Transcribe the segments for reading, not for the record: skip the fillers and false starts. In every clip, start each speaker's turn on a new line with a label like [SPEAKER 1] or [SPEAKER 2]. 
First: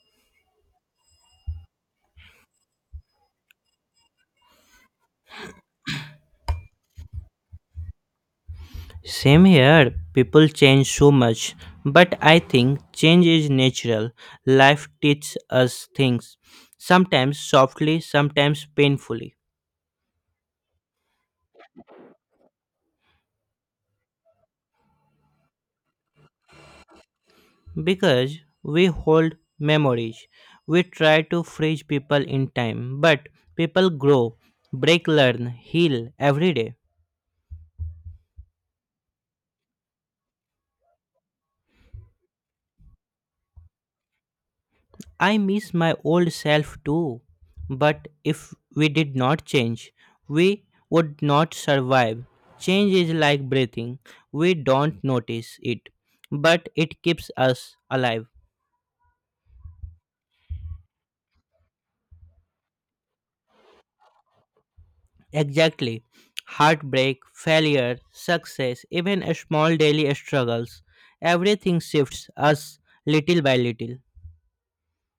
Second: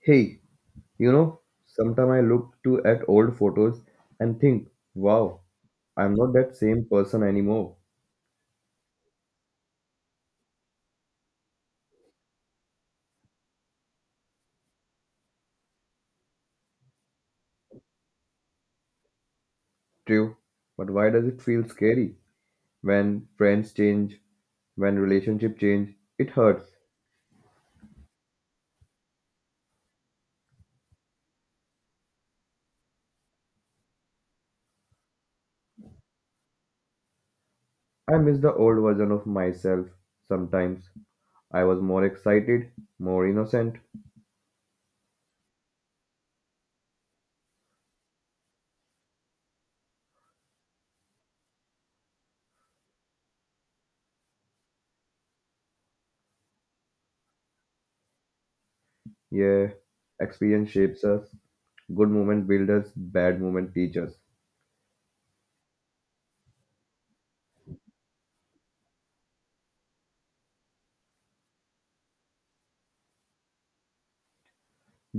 [SPEAKER 1] Hey, you know, sometimes I look to at old photos and think, wow, I'm not that same person anymore.
[SPEAKER 2] Same here, people change so much, but I think change is natural. Life teaches us things, sometimes softly, sometimes painfully,
[SPEAKER 1] True, but why does it feel scary when friends change, when relationship change? It hurts.
[SPEAKER 2] because we hold memories. We try to freeze people in time, but people grow, break, learn, heal every day.
[SPEAKER 1] I miss the old version of myself sometimes. I was more excited, more innocent.
[SPEAKER 2] I miss my old self too. But if we did not change, we would not survive. Change is like breathing, we don't notice it, but it keeps us alive.
[SPEAKER 1] Yeah, experience shapes us. Good moment build us, bad moment teach us.
[SPEAKER 2] Exactly. Heartbreak, failure, success, even small daily struggles, everything shifts us little by little.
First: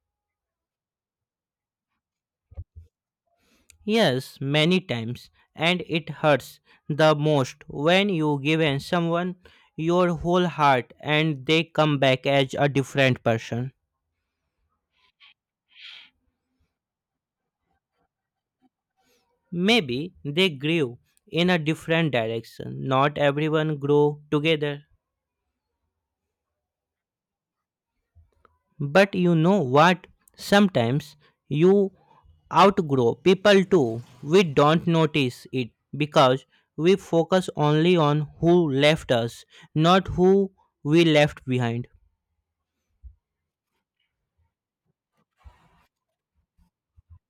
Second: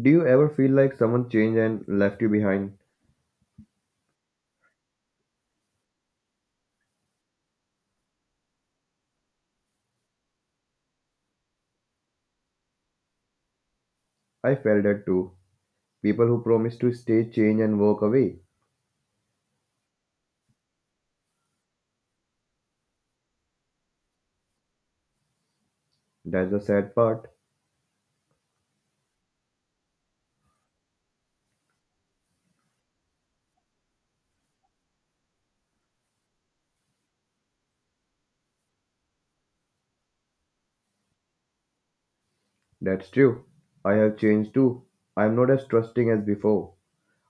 [SPEAKER 1] Do you ever feel like someone changed and left you behind?
[SPEAKER 2] Yes, many times, and it hurts the most when you give in someone your whole heart and they come back as a different person.
[SPEAKER 1] I felt that too. People who promise to stay change and walk away.
[SPEAKER 2] Maybe they grew in a different direction. Not everyone grow together.
[SPEAKER 1] That's the sad part.
[SPEAKER 2] But you know what? Sometimes you outgrow people too. We don't notice it because we focus only on who left us, not who we left behind.
[SPEAKER 1] That's true. I have changed too. I am not as trusting as before.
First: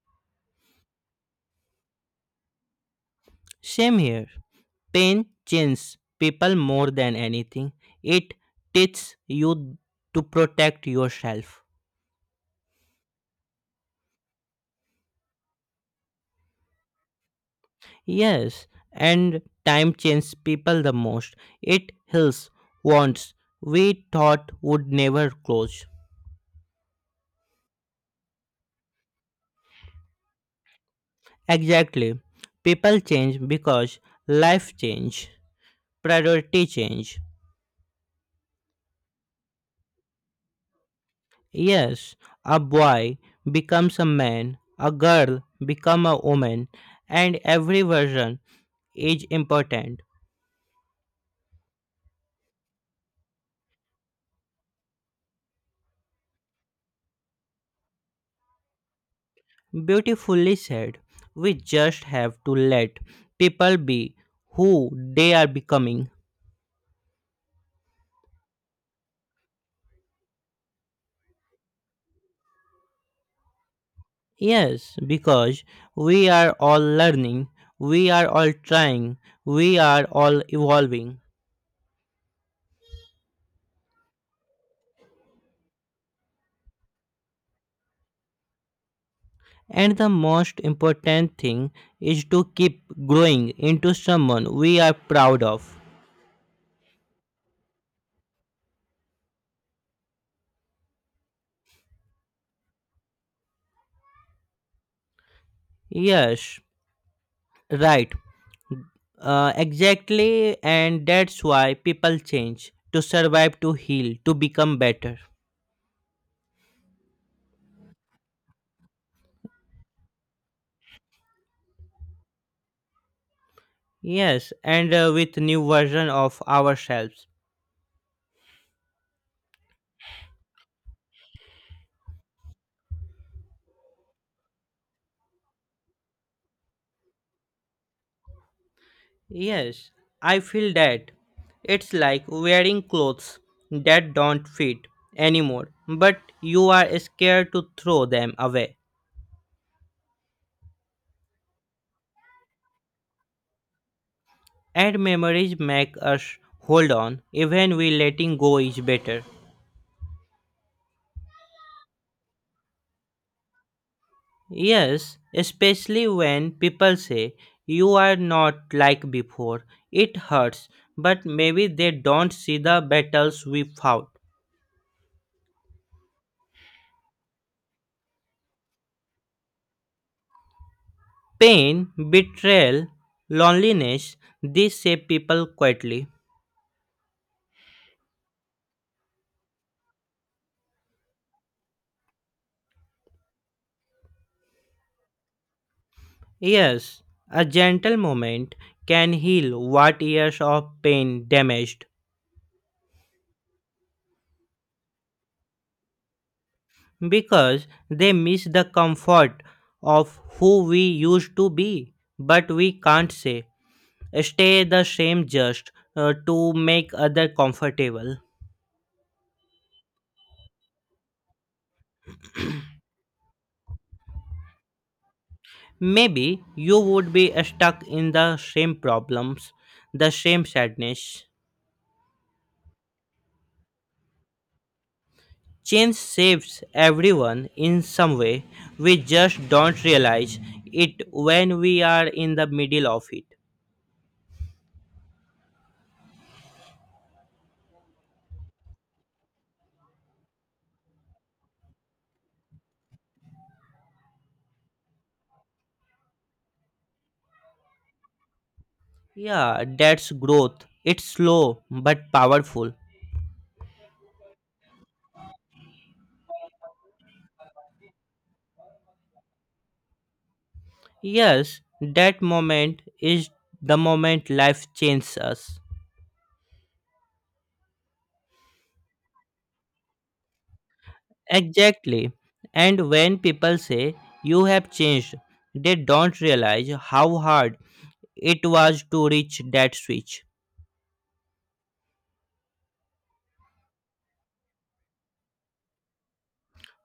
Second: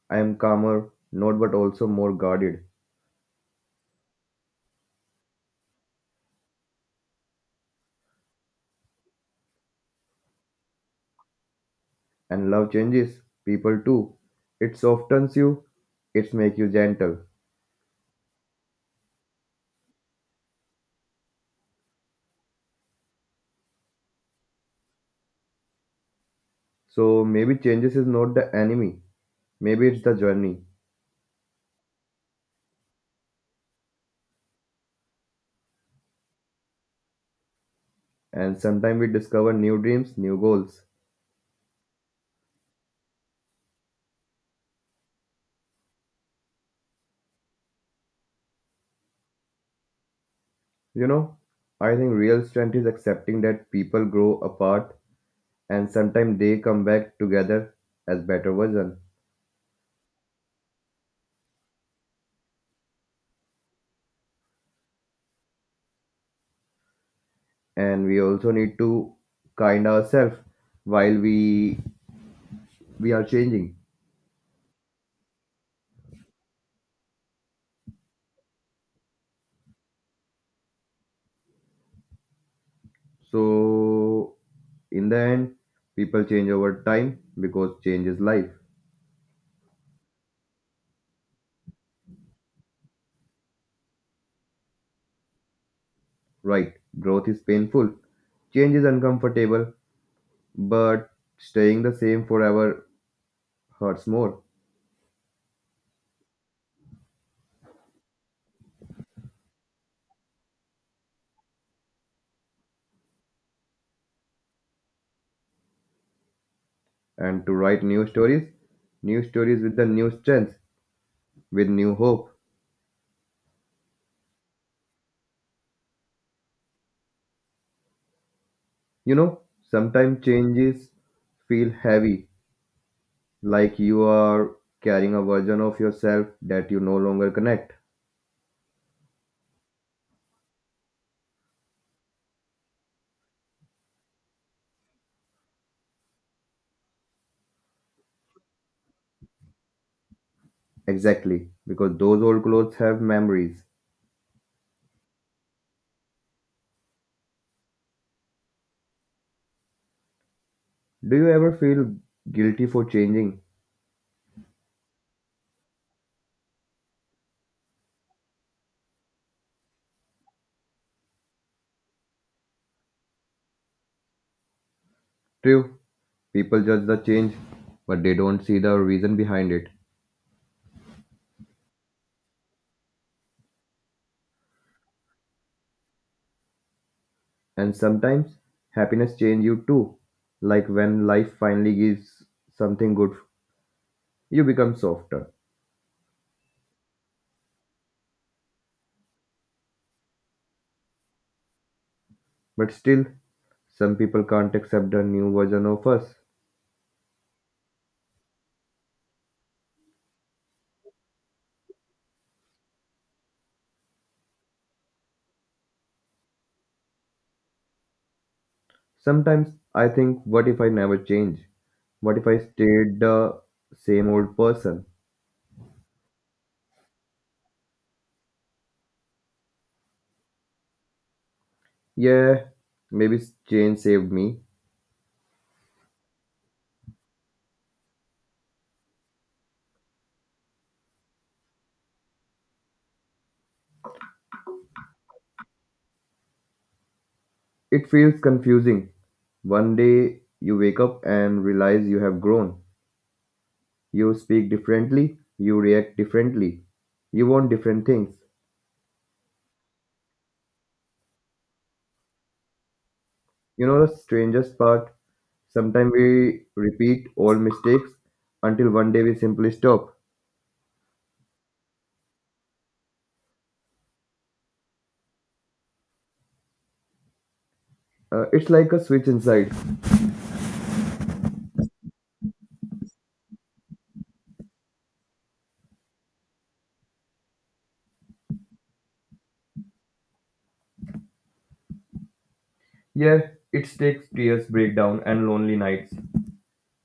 [SPEAKER 1] I am calmer, not but also more guarded.
[SPEAKER 2] Same here. Pain changes people more than anything. It teaches you to protect yourself.
[SPEAKER 1] And love changes. People too. It softens you. It makes you gentle.
[SPEAKER 2] Yes, and time changes people the most. It heals wounds we thought would never close.
[SPEAKER 1] So maybe changes is not the enemy. Maybe it's the journey.
[SPEAKER 2] Exactly. People change because life change, priority change,
[SPEAKER 1] And sometimes we discover new dreams, new goals.
[SPEAKER 2] yes, a boy becomes a man, a girl become a woman, and every version is important.
[SPEAKER 1] You know, I think real strength is accepting that people grow apart and sometimes they come back together as better version.
[SPEAKER 2] Beautifully said. We just have to let people be who they are becoming.
[SPEAKER 1] And we also need to kind ourselves while we are changing.
[SPEAKER 2] Yes, because we are all learning, we are all trying, we are all evolving.
[SPEAKER 1] So in the end people change over time because change is life.
[SPEAKER 2] And the most important thing is to keep growing into someone we are proud of.
[SPEAKER 1] Right, growth is painful, change is uncomfortable, but staying the same forever hurts more.
[SPEAKER 2] Yes, right, exactly, and that's why people change to survive, to heal, to become better.
[SPEAKER 1] And to write new stories, new stories with the new strength, with new hope.
[SPEAKER 2] Yes, and with new version of ourselves.
[SPEAKER 1] You know, sometimes changes feel heavy. Like you are carrying a version of yourself that you no longer connect.
[SPEAKER 2] Yes, I feel that it's like wearing clothes that don't fit anymore, but you are scared to throw them away.
[SPEAKER 1] Exactly, because those old clothes have memories.
[SPEAKER 2] And memories make us hold on, even we letting go is better.
[SPEAKER 1] Do you ever feel guilty for changing?
[SPEAKER 2] Yes, especially when people say you are not like before. It hurts, but maybe they don't see the battles we fought.
[SPEAKER 1] True, people judge the change, but they don't see the reason behind it.
[SPEAKER 2] Pain, betrayal, loneliness, these shape people quietly.
[SPEAKER 1] And sometimes happiness changes you too. Like when life finally gives something good, you become softer.
[SPEAKER 2] Yes, a gentle moment can heal what years of pain damaged
[SPEAKER 1] But still, some people can't accept the new version of us.
[SPEAKER 2] because they miss the comfort of who we used to be, but we can't say stay the same just to make other comfortable.
[SPEAKER 1] Sometimes I think, what if I never change? What if I stayed the same old person?
[SPEAKER 2] Maybe you would be stuck in the same problems, the same sadness.
[SPEAKER 1] Yeah, maybe change saved me.
[SPEAKER 2] Change shapes everyone in some way, we just don't realize it when we are in the middle of it.
[SPEAKER 1] It feels confusing. One day you wake up and realize you have grown. You speak differently, you react differently, you want different things.
[SPEAKER 2] Yeah, that's growth, it's slow but powerful.
[SPEAKER 1] You know the strangest part? Sometimes we repeat old mistakes until one day we simply stop.
[SPEAKER 2] Yes, that moment is the moment life changes us.
[SPEAKER 1] It's like a switch inside.
[SPEAKER 2] Exactly. And when people say you have changed, they don't realize how hard it was to reach that switch.
[SPEAKER 1] Yeah, it takes tears, breakdown, and lonely nights.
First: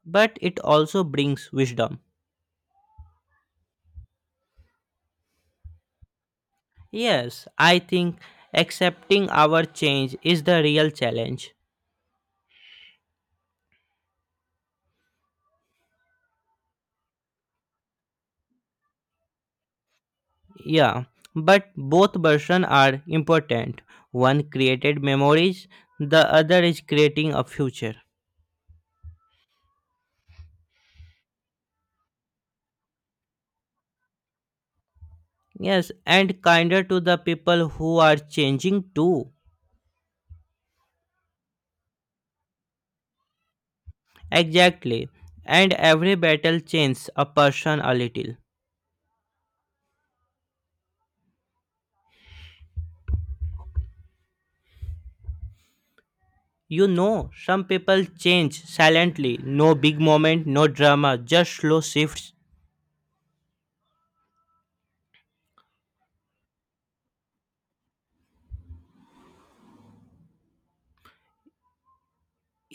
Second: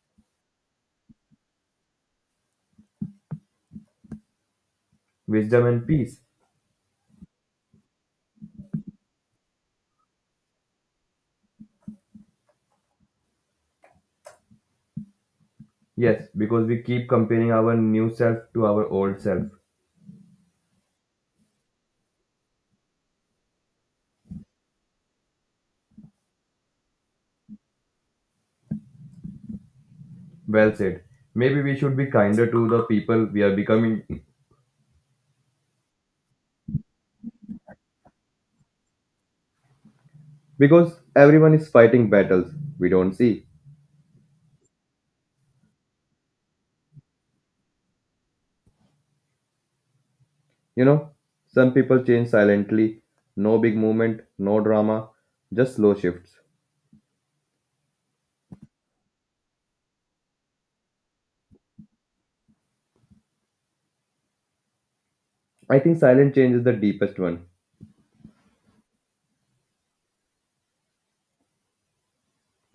[SPEAKER 2] But it also brings wisdom.
[SPEAKER 1] Wisdom and peace.
[SPEAKER 2] Yes, I think accepting our change is the real challenge.
[SPEAKER 1] Yes, because we keep comparing our new self to our old self.
[SPEAKER 2] Yeah, but both versions are important. One created memories, the other is creating a future.
[SPEAKER 1] Well said. Maybe we should be kinder to the people we are becoming.
[SPEAKER 2] Yes, and kinder to the people who are changing too.
[SPEAKER 1] Because everyone is fighting battles we don't see.
[SPEAKER 2] Exactly. And every battle changes a person a little.
[SPEAKER 1] You know, some people change silently. No big movement, no drama, just slow shifts.
[SPEAKER 2] You know, some people change silently. No big moment, no drama, just slow shifts.
[SPEAKER 1] I think silent change is the deepest one,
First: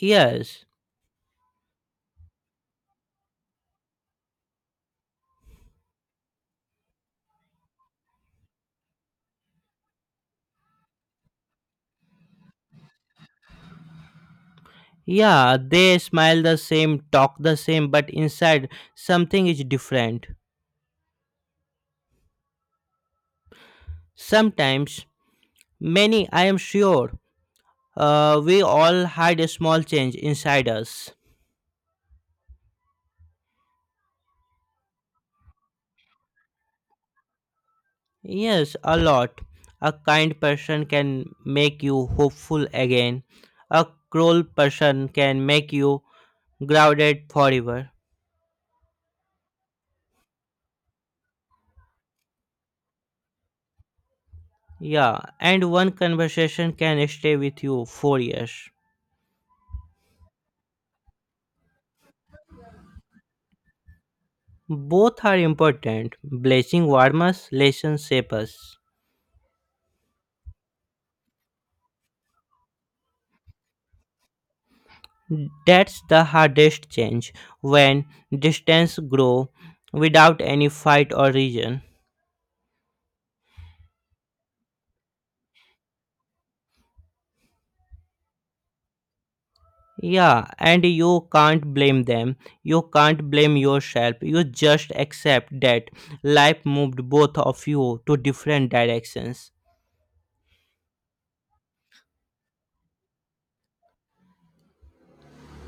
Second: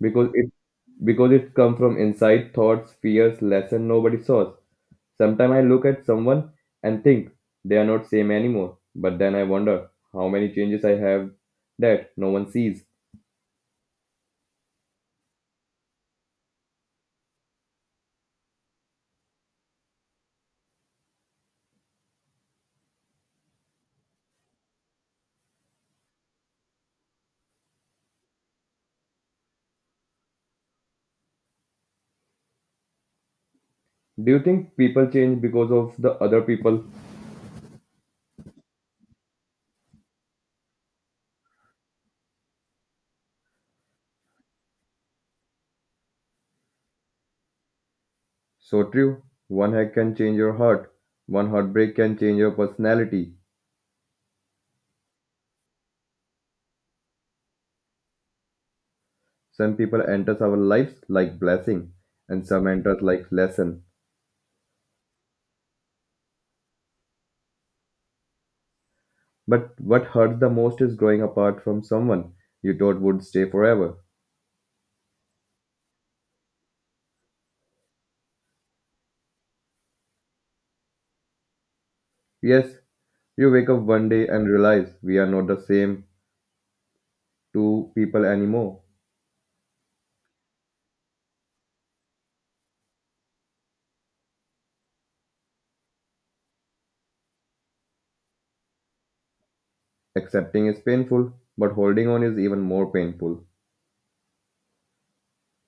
[SPEAKER 1] because it because it comes from inside thoughts, fears, lesson nobody saws. Sometimes I look at someone and think they are not same anymore, but then I wonder how many changes I have that no one sees.
[SPEAKER 2] Yeah, they smile the same, talk the same, but inside something is different. Sometimes, many, I am sure, we all hide a small change inside us.
[SPEAKER 1] Do you think people change because of the other people?
[SPEAKER 2] Yes, a lot. A kind person can make you hopeful again. A cruel person can make you grounded forever.
[SPEAKER 1] So true. One hack can change your heart. One heartbreak can change your personality.
[SPEAKER 2] Yeah, and one conversation can stay with you for years.
[SPEAKER 1] Some people enters our lives like blessing and some enters like lesson.
[SPEAKER 2] Both are important. Blessing warm us, lessons shape us.
[SPEAKER 1] But what hurts the most is growing apart from someone you thought would stay forever.
[SPEAKER 2] That's the hardest change, when distance grow without any fight or reason.
[SPEAKER 1] Yes, you wake up one day and realize we are not the same to people anymore.
[SPEAKER 2] Yeah, and you can't blame them. You can't blame yourself. You just accept that life moved both of you to different directions.
[SPEAKER 1] Accepting is painful, but holding on is even more painful.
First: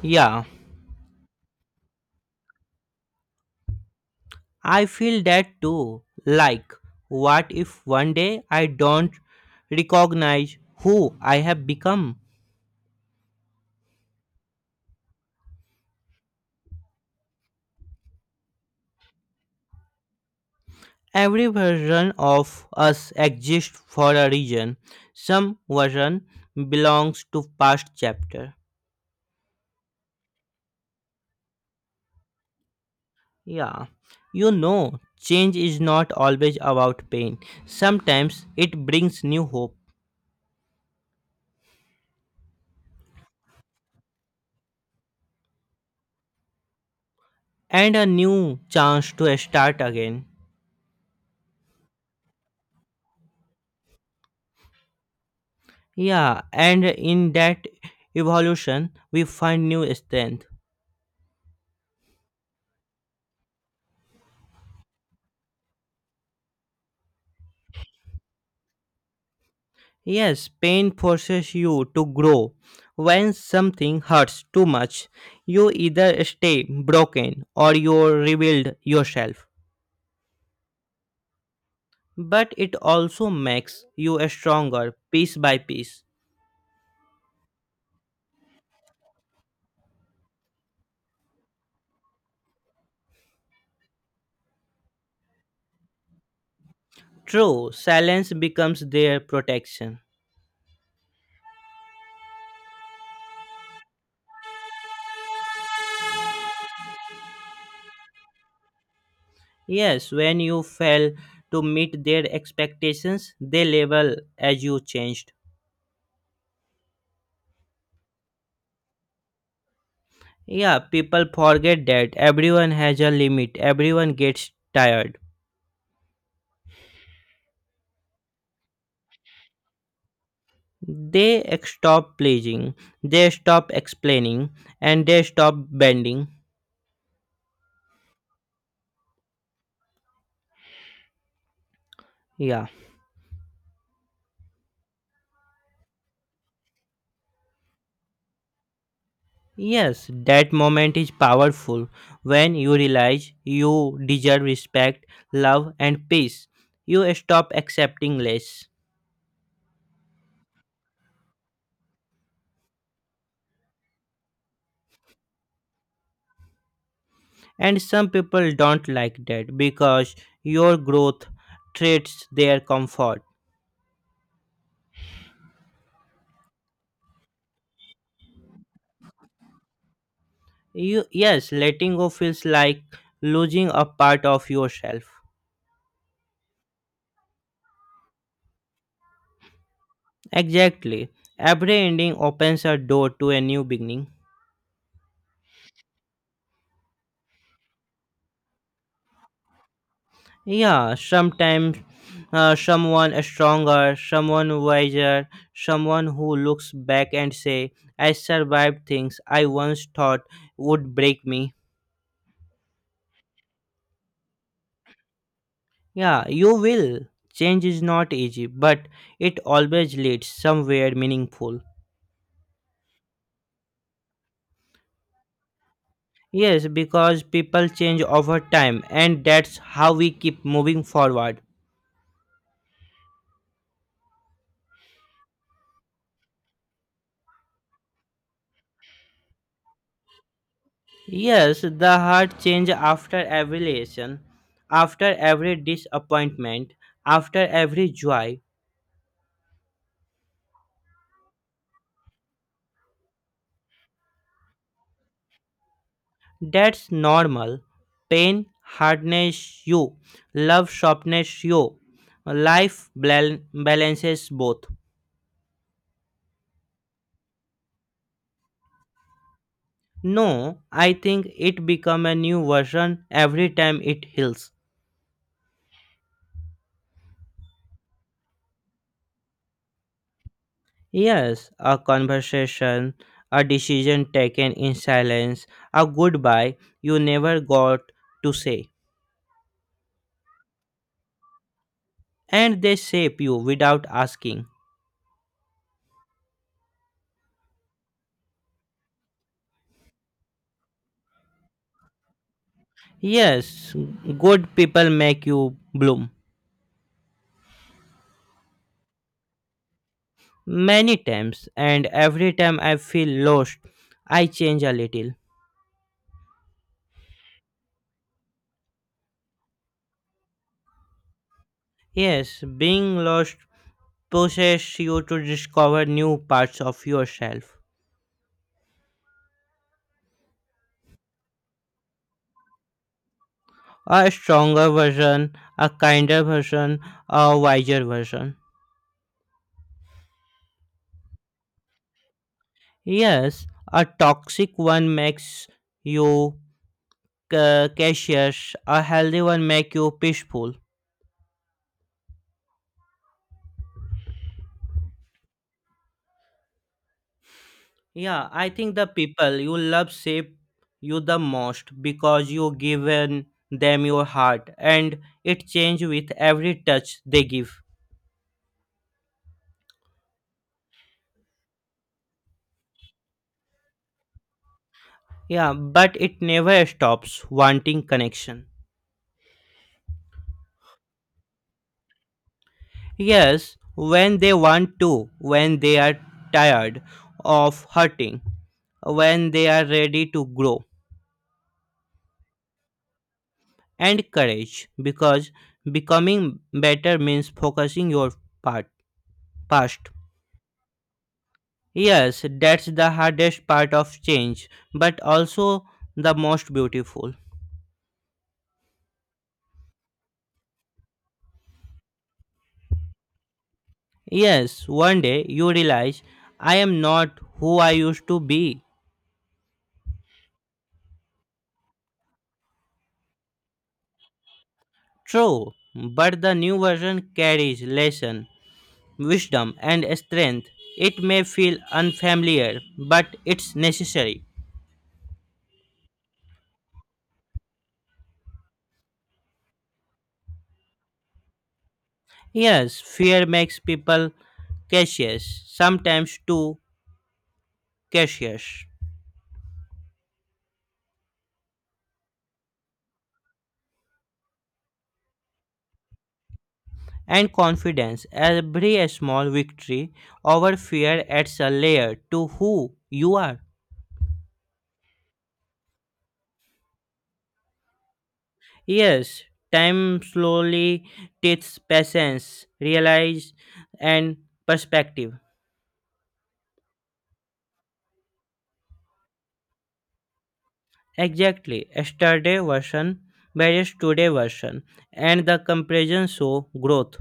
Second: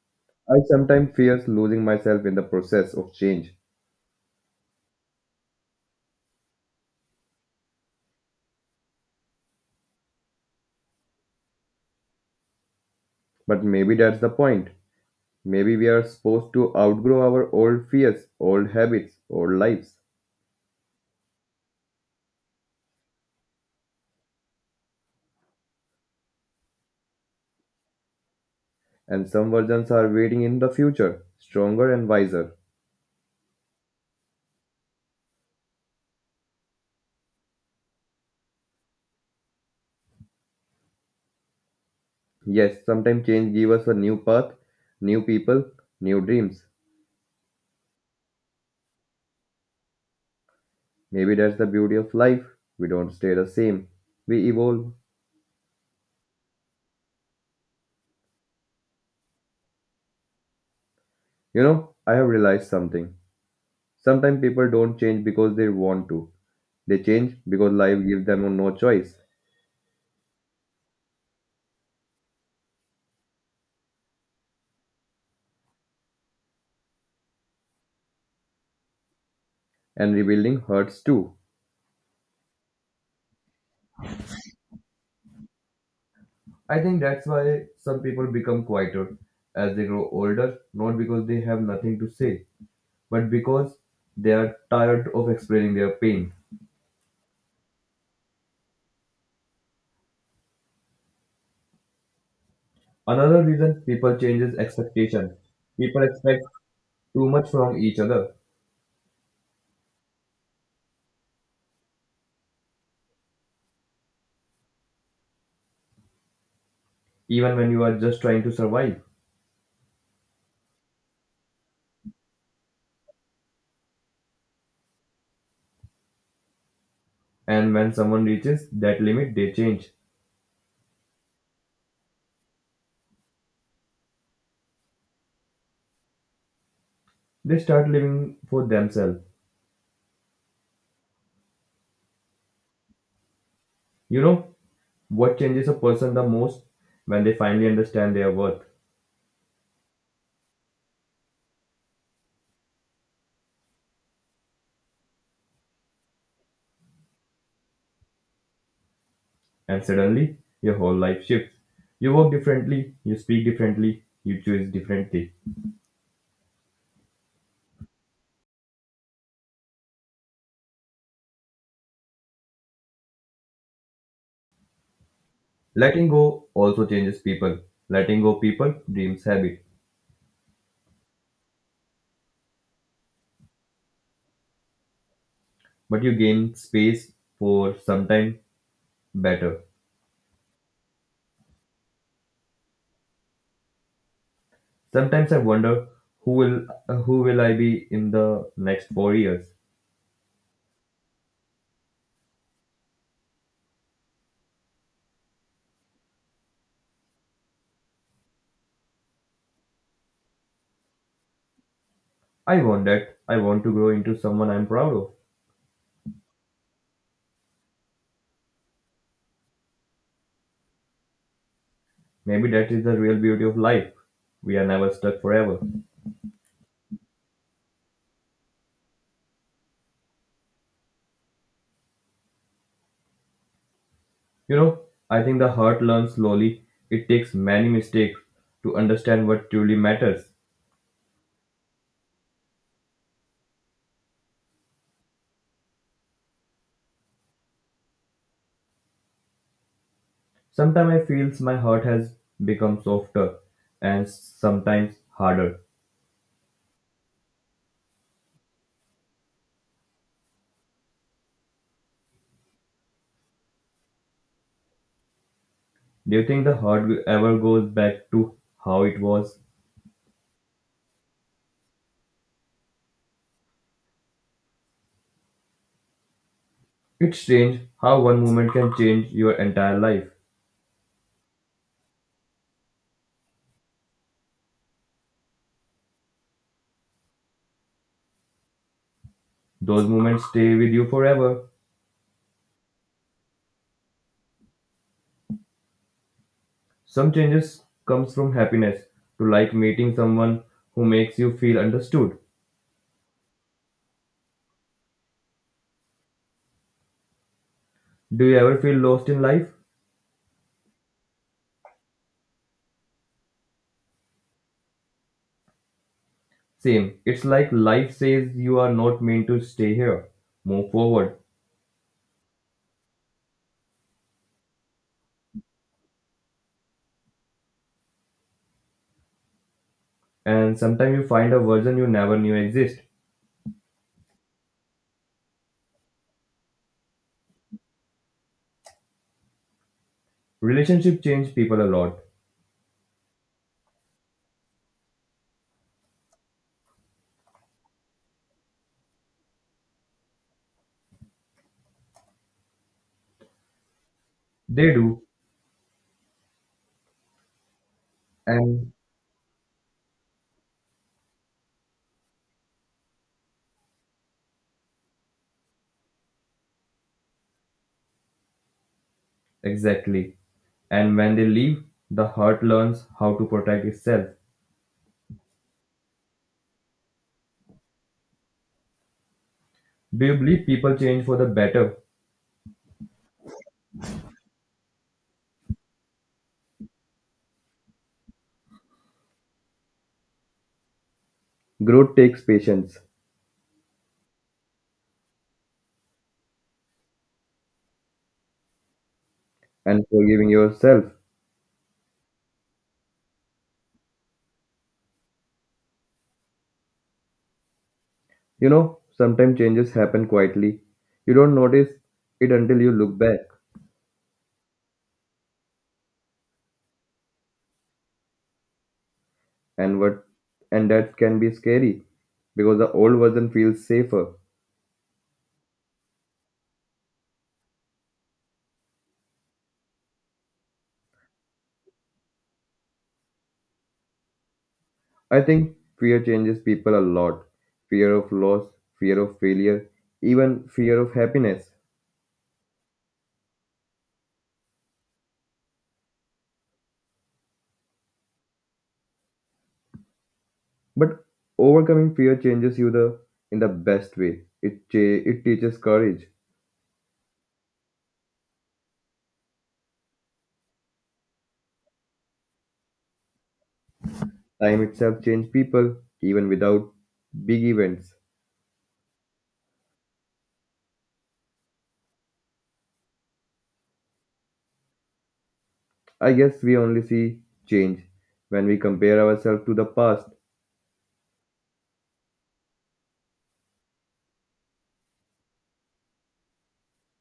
[SPEAKER 2] Yeah,
[SPEAKER 1] I sometimes fear losing myself in the process of change,
[SPEAKER 2] I feel that too. Like, what if one day I don't recognize who I have become?
[SPEAKER 1] but maybe that's the point. Maybe we are supposed to outgrow our old fears, old habits, old lives,
[SPEAKER 2] Every version of us exists for a reason. Some version belongs to past chapter.
[SPEAKER 1] and some versions are waiting in the future, stronger and wiser.
[SPEAKER 2] Yeah, you know, change is not always about pain. Sometimes it brings new hope
[SPEAKER 1] Yes, sometimes change gives us a new path, new people, new dreams.
[SPEAKER 2] and a new chance to start again.
[SPEAKER 1] Maybe that's the beauty of life. We don't stay the same, we evolve.
[SPEAKER 2] Yeah, and in that evolution, we find new strength.
[SPEAKER 1] You know, I have realized something. Sometimes people don't change because they want to. They change because life gives them no choice.
[SPEAKER 2] Yes, pain forces you to grow. When something hurts too much, you either stay broken or you rebuild yourself.
[SPEAKER 1] And rebuilding hurts too.
[SPEAKER 2] But it also makes you stronger piece by piece.
[SPEAKER 1] I think that's why some people become quieter as they grow older, not because they have nothing to say, but because they are tired of explaining their pain.
[SPEAKER 2] True, silence becomes their protection.
[SPEAKER 1] Another reason people change is expectation. People expect too much from each other,
[SPEAKER 2] Yes, when you fail to meet their expectations, they label as you changed.
[SPEAKER 1] even when you are just trying to survive.
[SPEAKER 2] Yeah, people forget that everyone has a limit, everyone gets tired.
[SPEAKER 1] And when someone reaches that limit, they change.
[SPEAKER 2] They stop pleasing, they stop explaining, and they stop bending.
[SPEAKER 1] They start living for themselves.
[SPEAKER 2] Yeah.
[SPEAKER 1] You know, what changes a person the most when they finally understand their worth,
[SPEAKER 2] Yes, that moment is powerful when you realize you deserve respect, love, and peace. You stop accepting less.
[SPEAKER 1] and suddenly your whole life shifts. You work differently, you speak differently, you choose differently.
[SPEAKER 2] And some people don't like that because your growth threats their comfort.
[SPEAKER 1] Letting go also changes people. Letting go people dreams habit,
[SPEAKER 2] You, yes, letting go feels like losing a part of yourself.
[SPEAKER 1] but you gain space for sometime better.
[SPEAKER 2] Exactly. Every ending opens a door to a new beginning.
[SPEAKER 1] Sometimes I wonder who will who will I be in the next 4 years.
[SPEAKER 2] Yeah, sometimes someone stronger, someone wiser, someone who looks back and say, I survived things I once thought would break me.
[SPEAKER 1] I want that. I want to grow into someone I'm proud of.
[SPEAKER 2] Yeah, you will. Change is not easy, but it always leads somewhere meaningful.
[SPEAKER 1] Maybe that is the real beauty of life. We are never stuck forever.
[SPEAKER 2] Yes, because people change over time, and that's how we keep moving forward.
[SPEAKER 1] You know, I think the heart learns slowly. It takes many mistakes to understand what truly matters.
[SPEAKER 2] Yes, the heart change after every lesson, after every disappointment, after every joy.
[SPEAKER 1] Sometimes I feel my heart has become softer and sometimes harder.
[SPEAKER 2] That's normal. Pain hardness you, love sharpness you. Life balances both.
[SPEAKER 1] Do you think the heart ever goes back to how it was?
[SPEAKER 2] No, I think it become a new version every time it heals.
[SPEAKER 1] It's strange how one moment can change your entire life.
[SPEAKER 2] Yes, a conversation, a decision taken in silence, a goodbye you never got to say.
[SPEAKER 1] Those moments stay with you forever.
[SPEAKER 2] And they shape you without asking.
[SPEAKER 1] Some changes comes from happiness to like meeting someone who makes you feel understood.
[SPEAKER 2] Yes, good people make you bloom.
[SPEAKER 1] Do you ever feel lost in life?
[SPEAKER 2] Many times, and every time I feel lost, I change a little.
[SPEAKER 1] Same. It's like life says you are not meant to stay here. Move forward.
[SPEAKER 2] Yes, being lost pushes you to discover new parts of yourself.
[SPEAKER 1] And sometimes you find a version you never knew exist.
[SPEAKER 2] A stronger version, a kinder version, a wiser version.
[SPEAKER 1] Relationship change people a lot.
[SPEAKER 2] Yes, a toxic one makes you cautious, a healthy one makes you peaceful.
[SPEAKER 1] They do.
[SPEAKER 2] Yeah, I
[SPEAKER 1] And
[SPEAKER 2] think the people you love shape you the most because you given them your heart and it change with every touch they give.
[SPEAKER 1] exactly. And when they leave, the heart learns how to protect itself.
[SPEAKER 2] Yeah, but it never stops wanting connection.
[SPEAKER 1] Do you believe people change for the better?
[SPEAKER 2] Yes, when they want to, when they are tired of hurting, when they are ready to grow.
[SPEAKER 1] Growth takes patience
[SPEAKER 2] And courage, because becoming better means focusing your part,
[SPEAKER 1] and
[SPEAKER 2] past.
[SPEAKER 1] forgiving yourself.
[SPEAKER 2] Yes, that's the hardest part of change, but also the most beautiful.
[SPEAKER 1] You know, sometimes changes happen quietly. You don't notice it until you look back.
[SPEAKER 2] Yes, one day you realize I am not who I used to be.
[SPEAKER 1] and what and that can be scary because the old version feels safer.
[SPEAKER 2] True, but the new version carries lesson, wisdom, and strength. It may feel unfamiliar, but it's necessary.
[SPEAKER 1] I think fear changes people a lot. Fear of loss, fear of failure, even fear of happiness.
[SPEAKER 2] Yes, fear makes people cautious, sometimes too cautious,
[SPEAKER 1] But overcoming fear changes you the in the best way. It teaches courage.
[SPEAKER 2] and confidence. Every small victory over fear adds a layer to who you are.
[SPEAKER 1] Time itself changes people even without big events.
[SPEAKER 2] Yes, time slowly teaches patience, realize, and perspective.
[SPEAKER 1] I guess we only see change when we compare ourselves to the past.
[SPEAKER 2] Exactly, yesterday version versus today version, and the comparison show growth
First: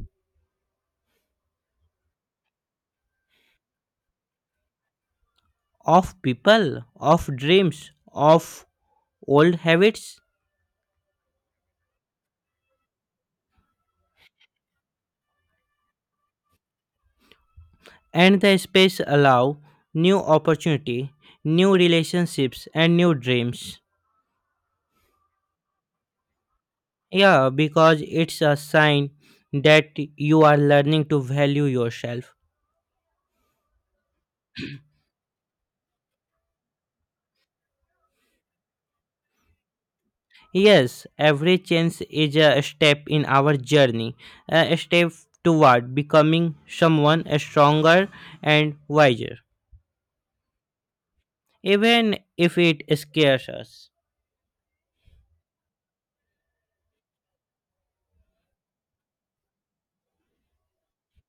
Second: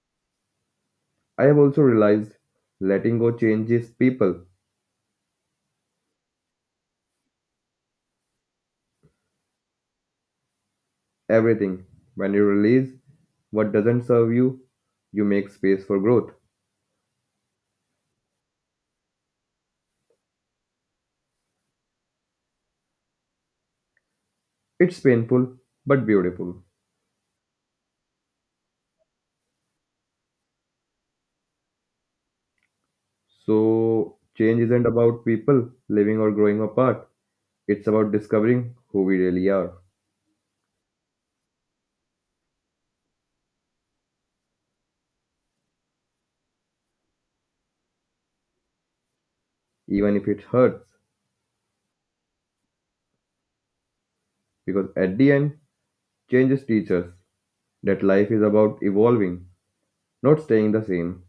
[SPEAKER 1] I have also realized letting go changes people.
[SPEAKER 2] of people, of dreams, of old habits,
[SPEAKER 1] Everything. When you release what doesn't serve you, you make space for growth.
[SPEAKER 2] and the space allow new opportunity, new relationships, and new dreams.
[SPEAKER 1] It's painful but beautiful.
[SPEAKER 2] Yeah, because it's a sign that you are learning to value yourself.
[SPEAKER 1] So, change isn't about people living or growing apart, it's about discovering who we really are,
[SPEAKER 2] Yes, every change is a step in our journey, a step toward becoming someone stronger and wiser,
[SPEAKER 1] even if it hurts.
[SPEAKER 2] even if it scares us.
[SPEAKER 1] Because at the end, changes teach us that life is about evolving, not staying the same.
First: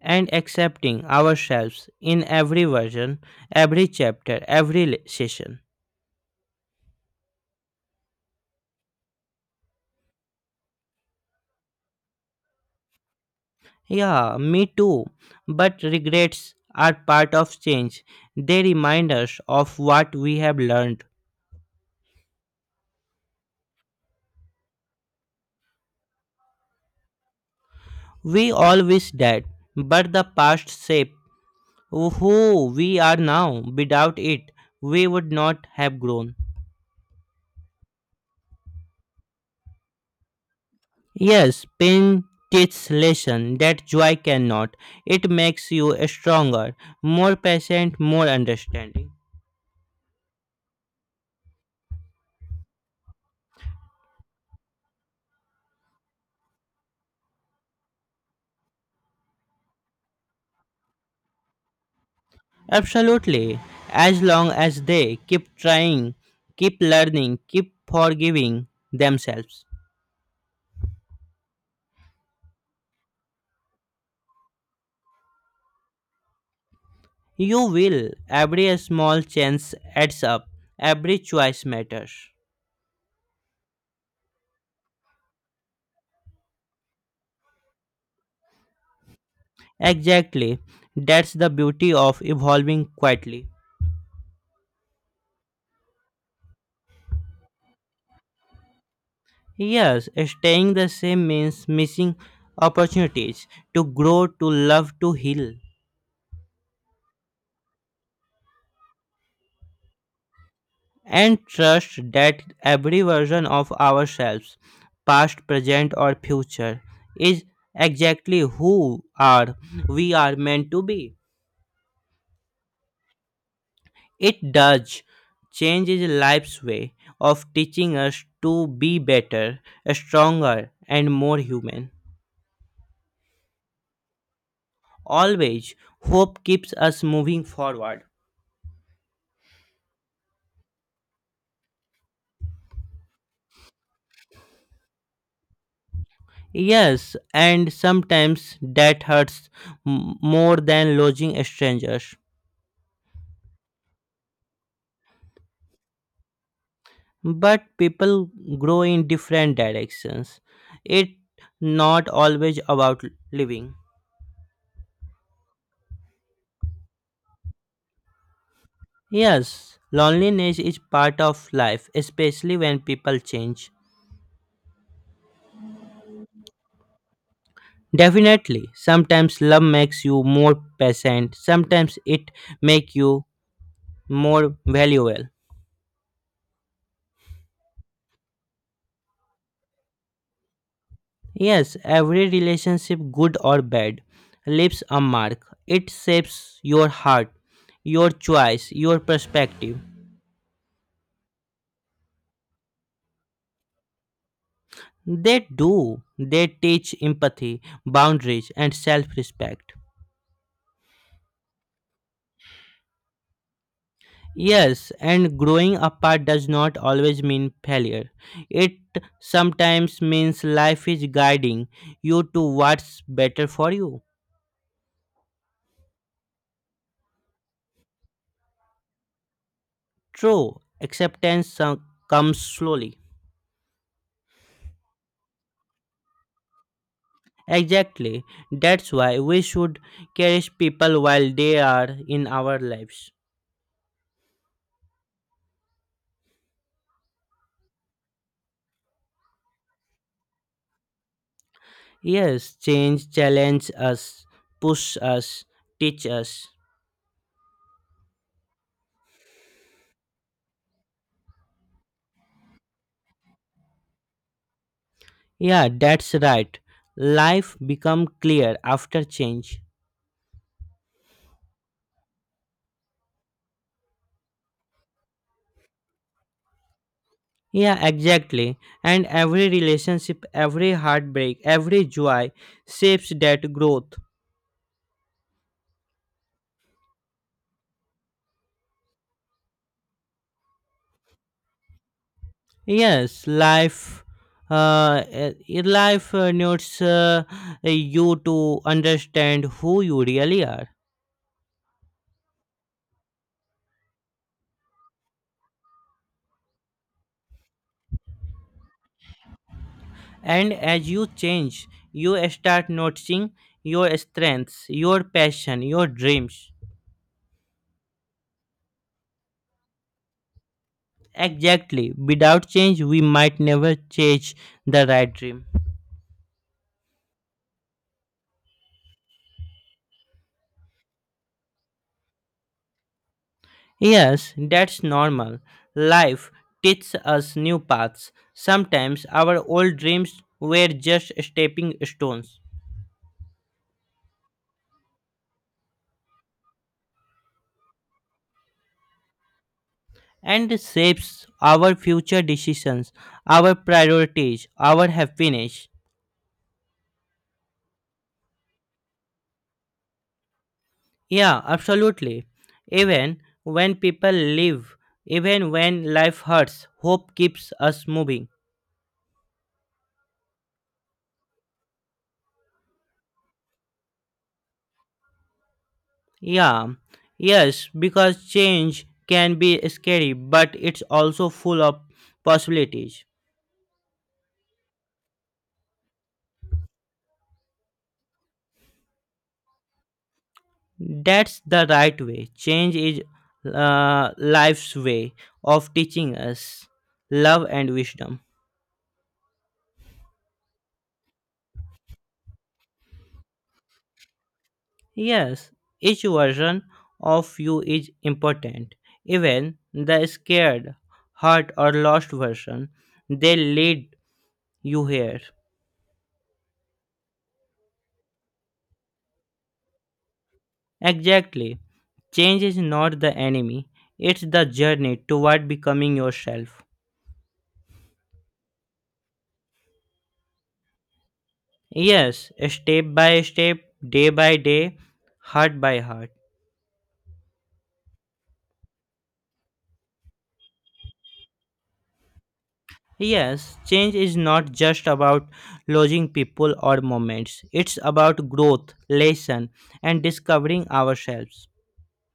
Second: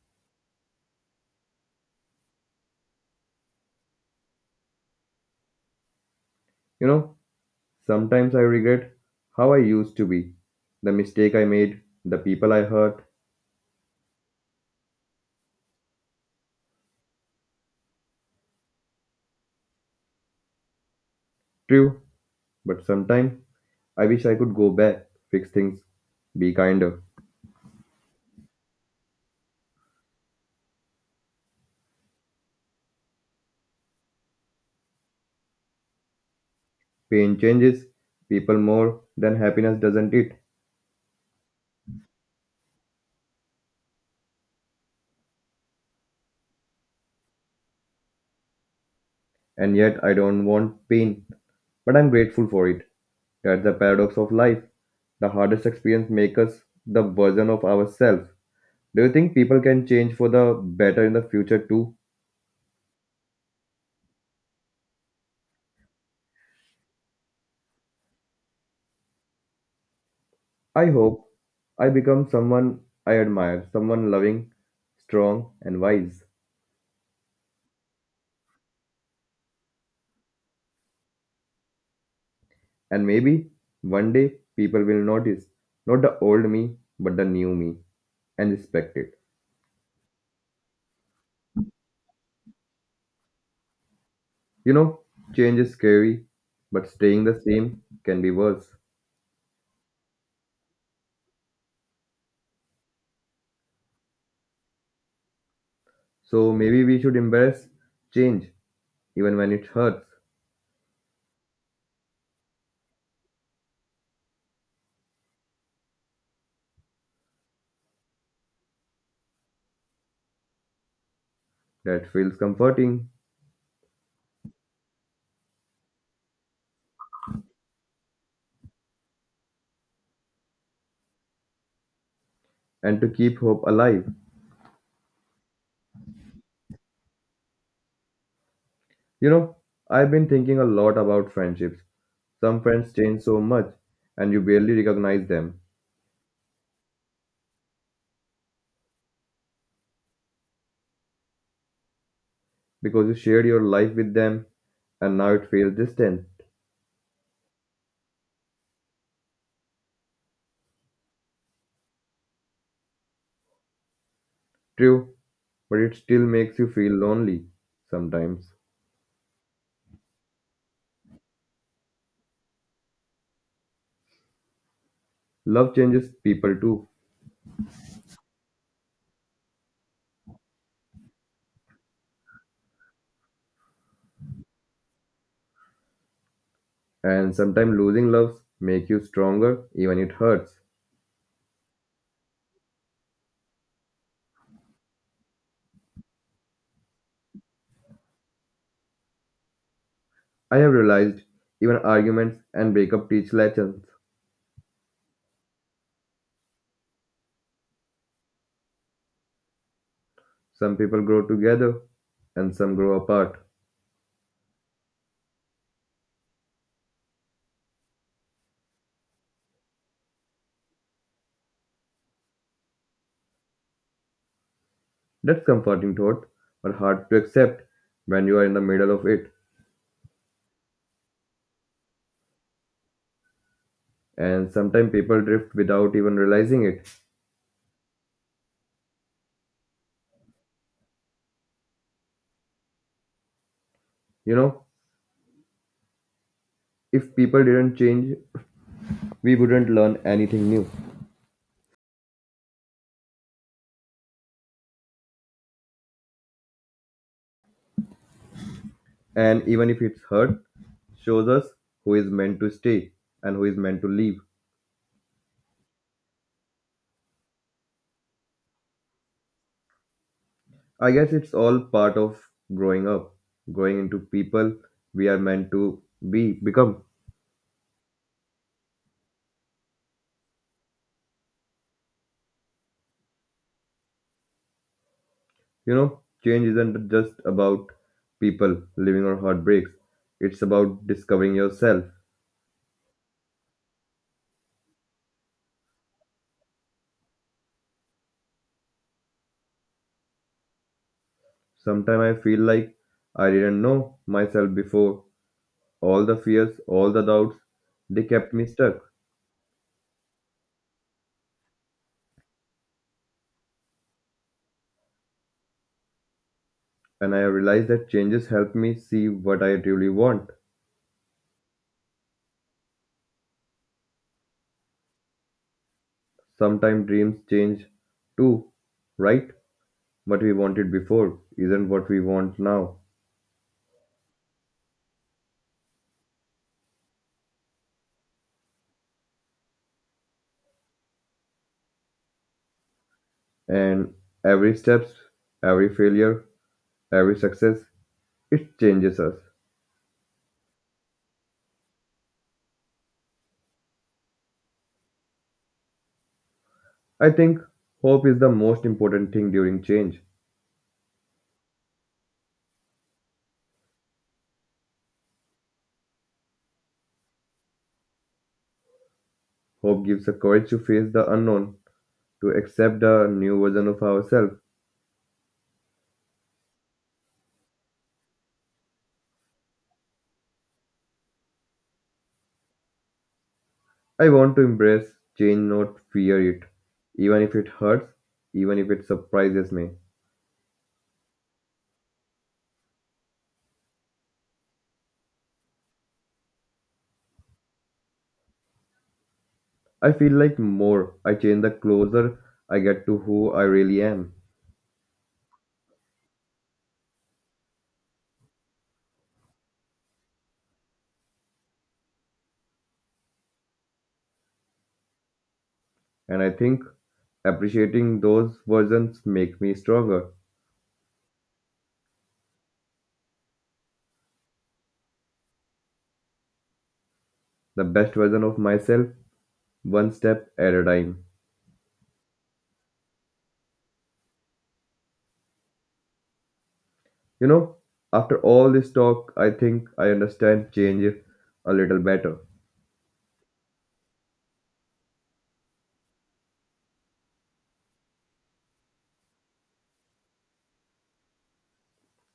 [SPEAKER 2] And accepting ourselves in every version, every chapter, every session.
[SPEAKER 1] You know, sometimes I regret how I used to be, the mistake I made, the people I hurt.
[SPEAKER 2] Yeah, me too. But regrets are part of change. They remind us of what we have learned.
[SPEAKER 1] True, but sometimes I wish I could go back, fix things, be kinder.
[SPEAKER 2] We all wish that, but the past shape who we are now, without it, we would not have grown.
[SPEAKER 1] Pain changes people more than happiness, doesn't it?
[SPEAKER 2] Yes, pain teaches lesson that joy cannot. It makes you stronger, more patient, more understanding.
[SPEAKER 1] And yet I don't want pain, but I'm grateful for it. That's the paradox of life. The hardest experience makes us the version of ourselves. Do you think people can change for the better in the future too?
[SPEAKER 2] Absolutely. As long as they keep trying, keep learning, keep forgiving themselves.
[SPEAKER 1] I hope I become someone I admire, someone loving, strong, and wise.
[SPEAKER 2] You will. Every small chance adds up. Every choice matters.
[SPEAKER 1] And maybe one day people will notice not the old me, but the new me, and respect it.
[SPEAKER 2] Exactly. That's the beauty of evolving quietly.
[SPEAKER 1] You know, change is scary, but staying the same can be worse.
[SPEAKER 2] Yes, staying the same means missing opportunities to grow, to love, to heal,
[SPEAKER 1] So maybe we should embrace change, even when it hurts.
[SPEAKER 2] and trust that every version of ourselves, past, present, or future, is exactly who are we are meant to be.
[SPEAKER 1] That feels comforting,
[SPEAKER 2] It does, change is life's way of teaching us to be better, stronger, and more human.
[SPEAKER 1] and to keep hope alive.
[SPEAKER 2] Always, hope keeps us moving forward.
[SPEAKER 1] You know, I've been thinking a lot about friendships. Some friends change so much and you barely recognize them
[SPEAKER 2] Yes, and sometimes that hurts more than losing strangers.
[SPEAKER 1] because you shared your life with them and now it feels distant.
[SPEAKER 2] But people grow in different directions. It not always about living.
[SPEAKER 1] True, but it still makes you feel lonely sometimes.
[SPEAKER 2] Yes, loneliness is part of life, especially when people change.
[SPEAKER 1] Love changes people too.
[SPEAKER 2] Definitely, sometimes love makes you more patient. Sometimes it make you more valuable.
[SPEAKER 1] And sometimes losing loves make you stronger, even it hurts.
[SPEAKER 2] Yes, every relationship, good or bad, leaves a mark. It shapes your heart, your choice, your perspective.
[SPEAKER 1] I have realized even arguments and breakup teach lessons.
[SPEAKER 2] They do. They teach empathy, boundaries, and self respect.
[SPEAKER 1] Some people grow together and some grow apart.
[SPEAKER 2] Yes, and growing apart does not always mean failure. It sometimes means life is guiding you to what's better for you.
[SPEAKER 1] That's comforting thought, but hard to accept when you are in the middle of it.
[SPEAKER 2] True, acceptance comes slowly.
[SPEAKER 1] And sometimes people drift without even realizing it.
[SPEAKER 2] Exactly. That's why we should cherish people while they are in our lives.
[SPEAKER 1] You know, if people didn't change, we wouldn't learn anything new.
[SPEAKER 2] Yes, change challenge us, push us, teach us.
[SPEAKER 1] And even if it's hurt, shows us who is meant to stay and who is meant to leave.
[SPEAKER 2] Yeah, that's right. Life become clear after change.
[SPEAKER 1] I guess it's all part of growing up, growing into people we are meant to be, become.
[SPEAKER 2] Yeah, exactly. And every relationship, every heartbreak, every joy shapes that growth.
[SPEAKER 1] You know, change isn't just about people, living or heartbreaks. It's about discovering yourself.
[SPEAKER 2] Yes, life, life needs you to understand who you really are.
[SPEAKER 1] Sometimes I feel like I didn't know myself before. All the fears, all the doubts, they kept me stuck.
[SPEAKER 2] And as you change, you start noticing your strengths, your passion, your dreams.
[SPEAKER 1] And I realized that changes help me see what I truly want.
[SPEAKER 2] Exactly. Without change, we might never chase the right dream.
[SPEAKER 1] Sometimes dreams change too, right? What we wanted before isn't what we want now.
[SPEAKER 2] Yes, that's normal. Life teaches us new paths. Sometimes our old dreams were just stepping stones.
[SPEAKER 1] And every steps, every failure, every success, it changes us.
[SPEAKER 2] And shapes our future decisions, our priorities, our happiness.
[SPEAKER 1] I think hope is the most important thing during change.
[SPEAKER 2] Yeah, absolutely. Even when people live, even when life hurts, hope keeps us moving.
[SPEAKER 1] Hope gives us courage to face the unknown, to accept the new version of ourselves.
[SPEAKER 2] Yeah, yes, because change can be scary, but it's also full of possibilities.
[SPEAKER 1] I want to embrace change, not fear it. Even if it hurts, even if it surprises me.
[SPEAKER 2] That's the right way. Change is life's way of teaching us love and wisdom.
[SPEAKER 1] I feel like more I change the closer I get to who I really am.
[SPEAKER 2] Yes, each version of you is important. Even the scared, hurt, or lost version, they lead you here.
[SPEAKER 1] And I think appreciating those versions make me stronger,
[SPEAKER 2] Exactly. Change is not the enemy, it's the journey toward becoming yourself.
[SPEAKER 1] the best version of myself one step at a time.
[SPEAKER 2] Yes, step by step, day by day, heart by heart.
[SPEAKER 1] You know, after all this talk, I think I understand change a little better.
[SPEAKER 2] Yes, change is not just about losing people or moments, it's about growth, lesson, and discovering ourselves.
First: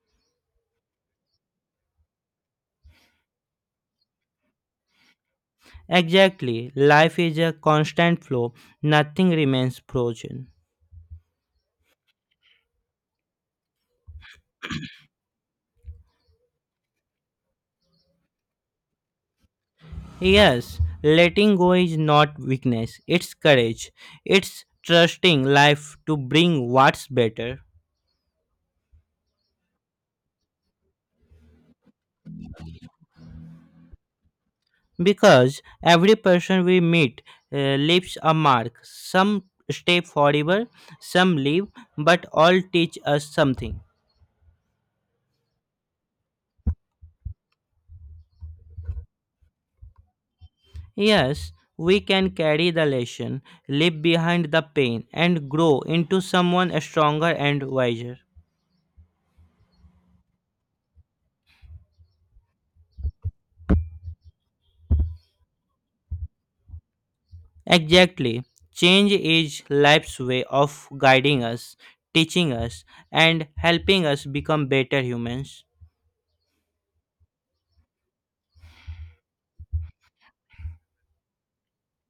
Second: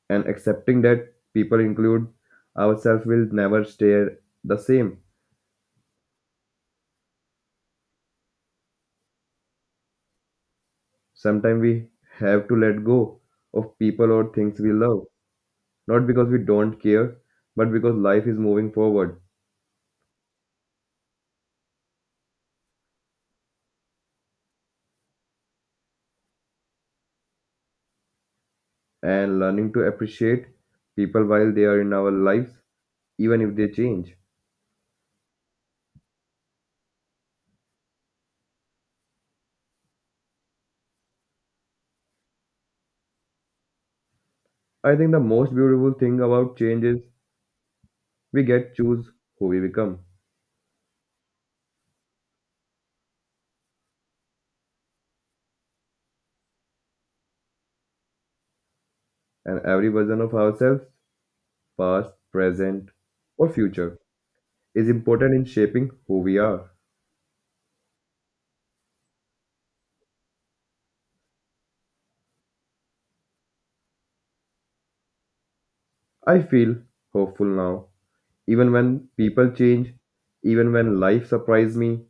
[SPEAKER 1] And accepting that people include ourselves will never stay the same.
[SPEAKER 2] Exactly. Life is a constant flow, nothing remains frozen.
[SPEAKER 1] Sometimes we have to let go of people or things we love, not because we don't care, but because life is moving forward,
[SPEAKER 2] Yes, letting go is not weakness, it's courage. It's trusting life to bring what's better.
[SPEAKER 1] and learning to appreciate people while they are in our lives, even if they change.
[SPEAKER 2] Because every person we meet leaves a mark. Some stay forever, some leave, but all teach us something.
[SPEAKER 1] I think the most beautiful thing about change is we get choose who we become.
[SPEAKER 2] Yes, we can carry the lesson, leave behind the pain, and grow into someone stronger and wiser.
[SPEAKER 1] And every version of ourselves, past, present, or future, is important in shaping who we are.
[SPEAKER 2] Exactly. Change is life's way of guiding us, teaching us, and helping us become better humans.
[SPEAKER 1] I feel hopeful now. Even when people change, even when life surprises me,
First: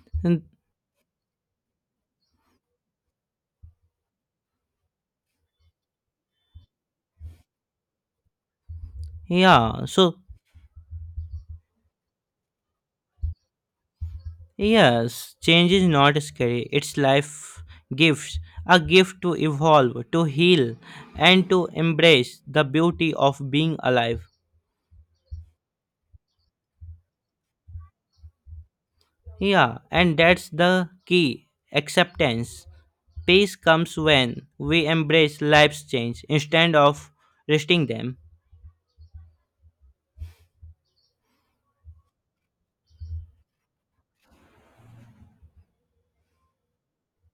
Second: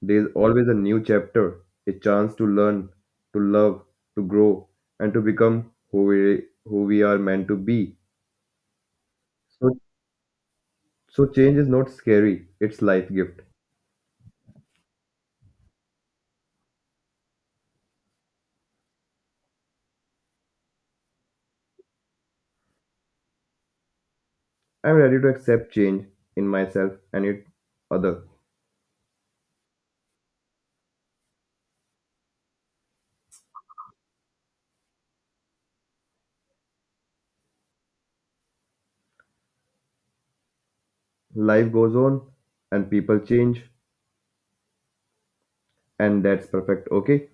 [SPEAKER 1] there is
[SPEAKER 2] And
[SPEAKER 1] always a new chapter, a chance to learn, to love, to grow, and to become who we are meant to be. So,
[SPEAKER 2] yeah, so
[SPEAKER 1] so change is not scary, it's life gift.
[SPEAKER 2] yes, change is not scary, it's life gifts. A gift to evolve, to heal, and to embrace the beauty of being alive.
[SPEAKER 1] I'm ready to accept change in myself and it other.
[SPEAKER 2] Yeah, and that's the key acceptance. Peace comes when we embrace life's change instead of resisting them.
[SPEAKER 1] Life goes on and people change. And that's perfect, okay?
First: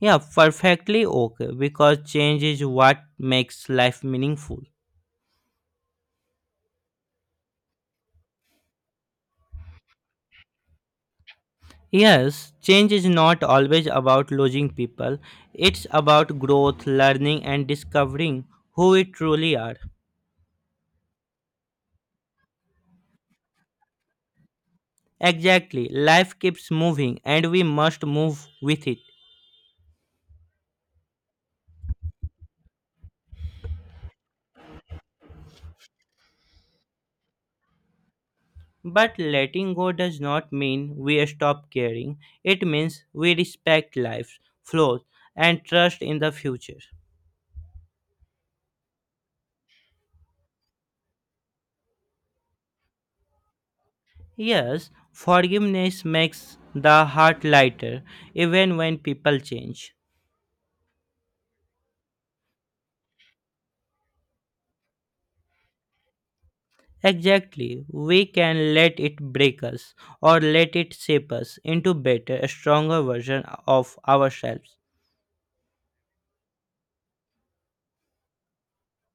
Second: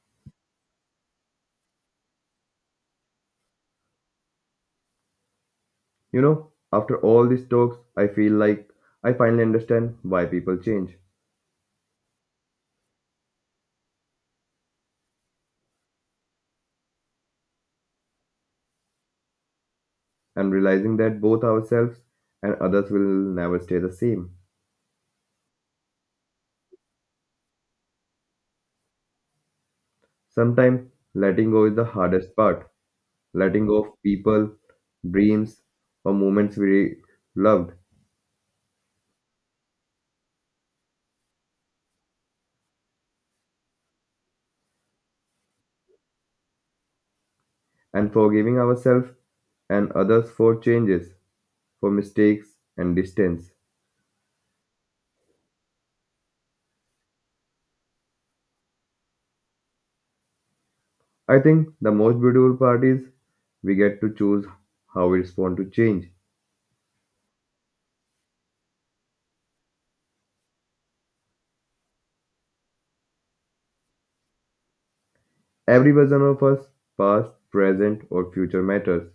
[SPEAKER 2] Yeah, perfectly okay because change is what makes life meaningful.
[SPEAKER 1] You know, after all these talks, I feel like I finally understand why people change.
[SPEAKER 2] Yes, change is not always about losing people, it's about growth, learning, and discovering who we truly are.
[SPEAKER 1] I'm realizing that both ourselves and others will never stay the same.
[SPEAKER 2] Exactly, life keeps moving and we must move with it.
[SPEAKER 1] Sometimes letting go is the hardest part. Letting go of people, dreams, or moments we loved,
[SPEAKER 2] But letting go does not mean we stop caring, it means we respect life's flows and trust in the future.
[SPEAKER 1] and forgiving ourselves and others for changes, for mistakes and distance.
[SPEAKER 2] Yes, forgiveness makes the heart lighter even when people change.
[SPEAKER 1] I think the most beautiful part is we get to choose how we respond to change.
[SPEAKER 2] Exactly, we can let it break us or let it shape us into better, stronger version of ourselves.
[SPEAKER 1] Every version of us, past, present, or future, matters.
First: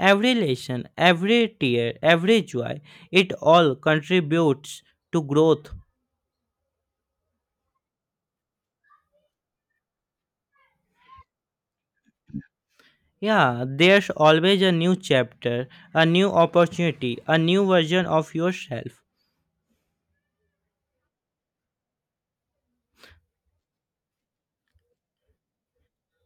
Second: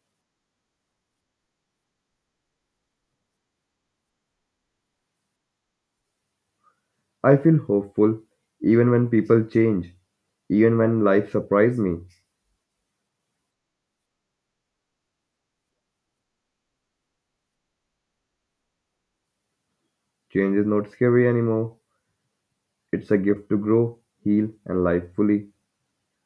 [SPEAKER 2] Every lesson, every tear, every joy, it all contributes to growth.
[SPEAKER 1] I feel hopeful even when people change, even when life surprises me.
[SPEAKER 2] Yeah, there's always a new chapter, a new opportunity, a new version of yourself.
[SPEAKER 1] Change is not scary anymore. It's a gift to grow, heal, and live fully.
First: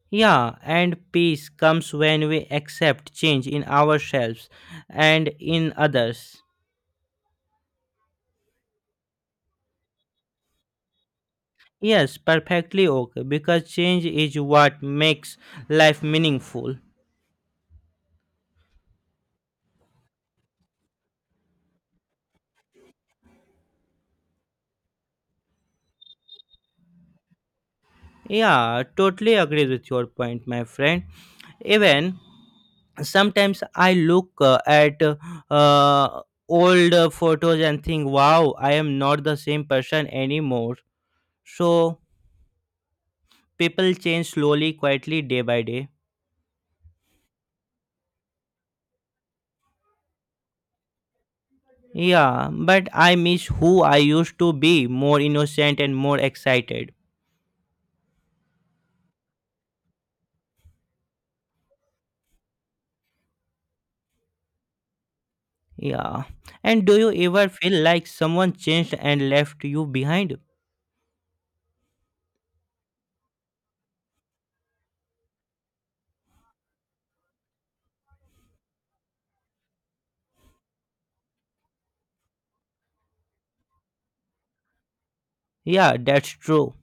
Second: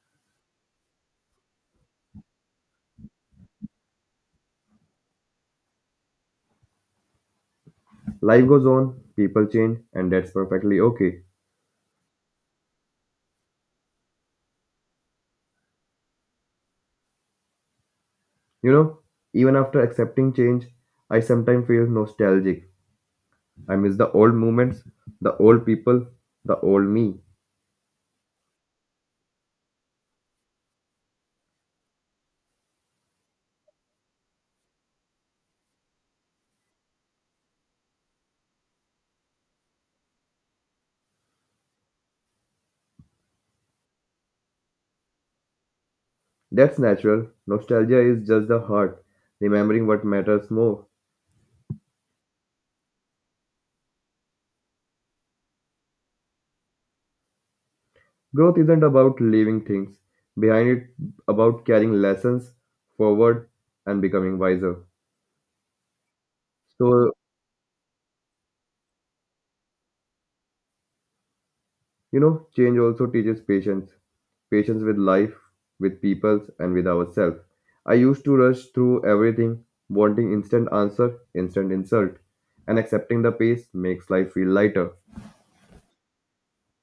[SPEAKER 2] Yeah, and peace comes when we accept change in ourselves and in others.
[SPEAKER 1] Life goes on, people change, and that's perfectly okay.
[SPEAKER 2] Yes, perfectly okay, because change is what makes life meaningful.
[SPEAKER 1] You know, even after accepting change, I sometimes feel nostalgic. I miss the old moments, the old people, the old me.
[SPEAKER 2] Yeah, totally agree with your point, my friend. Even sometimes I look at old photos and think, wow, I am not the same person anymore. So people change slowly, quietly, day by day.
[SPEAKER 1] That's natural. Nostalgia is just the heart remembering what matters more.
[SPEAKER 2] Yeah, but I miss who I used to be, more innocent and more excited.
[SPEAKER 1] Growth isn't about leaving things behind, it about carrying lessons forward and becoming wiser.
[SPEAKER 2] Yeah. And do
[SPEAKER 1] So,
[SPEAKER 2] you ever feel like someone changed and left you behind?
[SPEAKER 1] you know, change also teaches patience with life, with people, and with ourselves. I used to rush through everything, wanting instant answer, instant insult, and accepting the pace makes life feel lighter.
[SPEAKER 2] Yeah, that's true.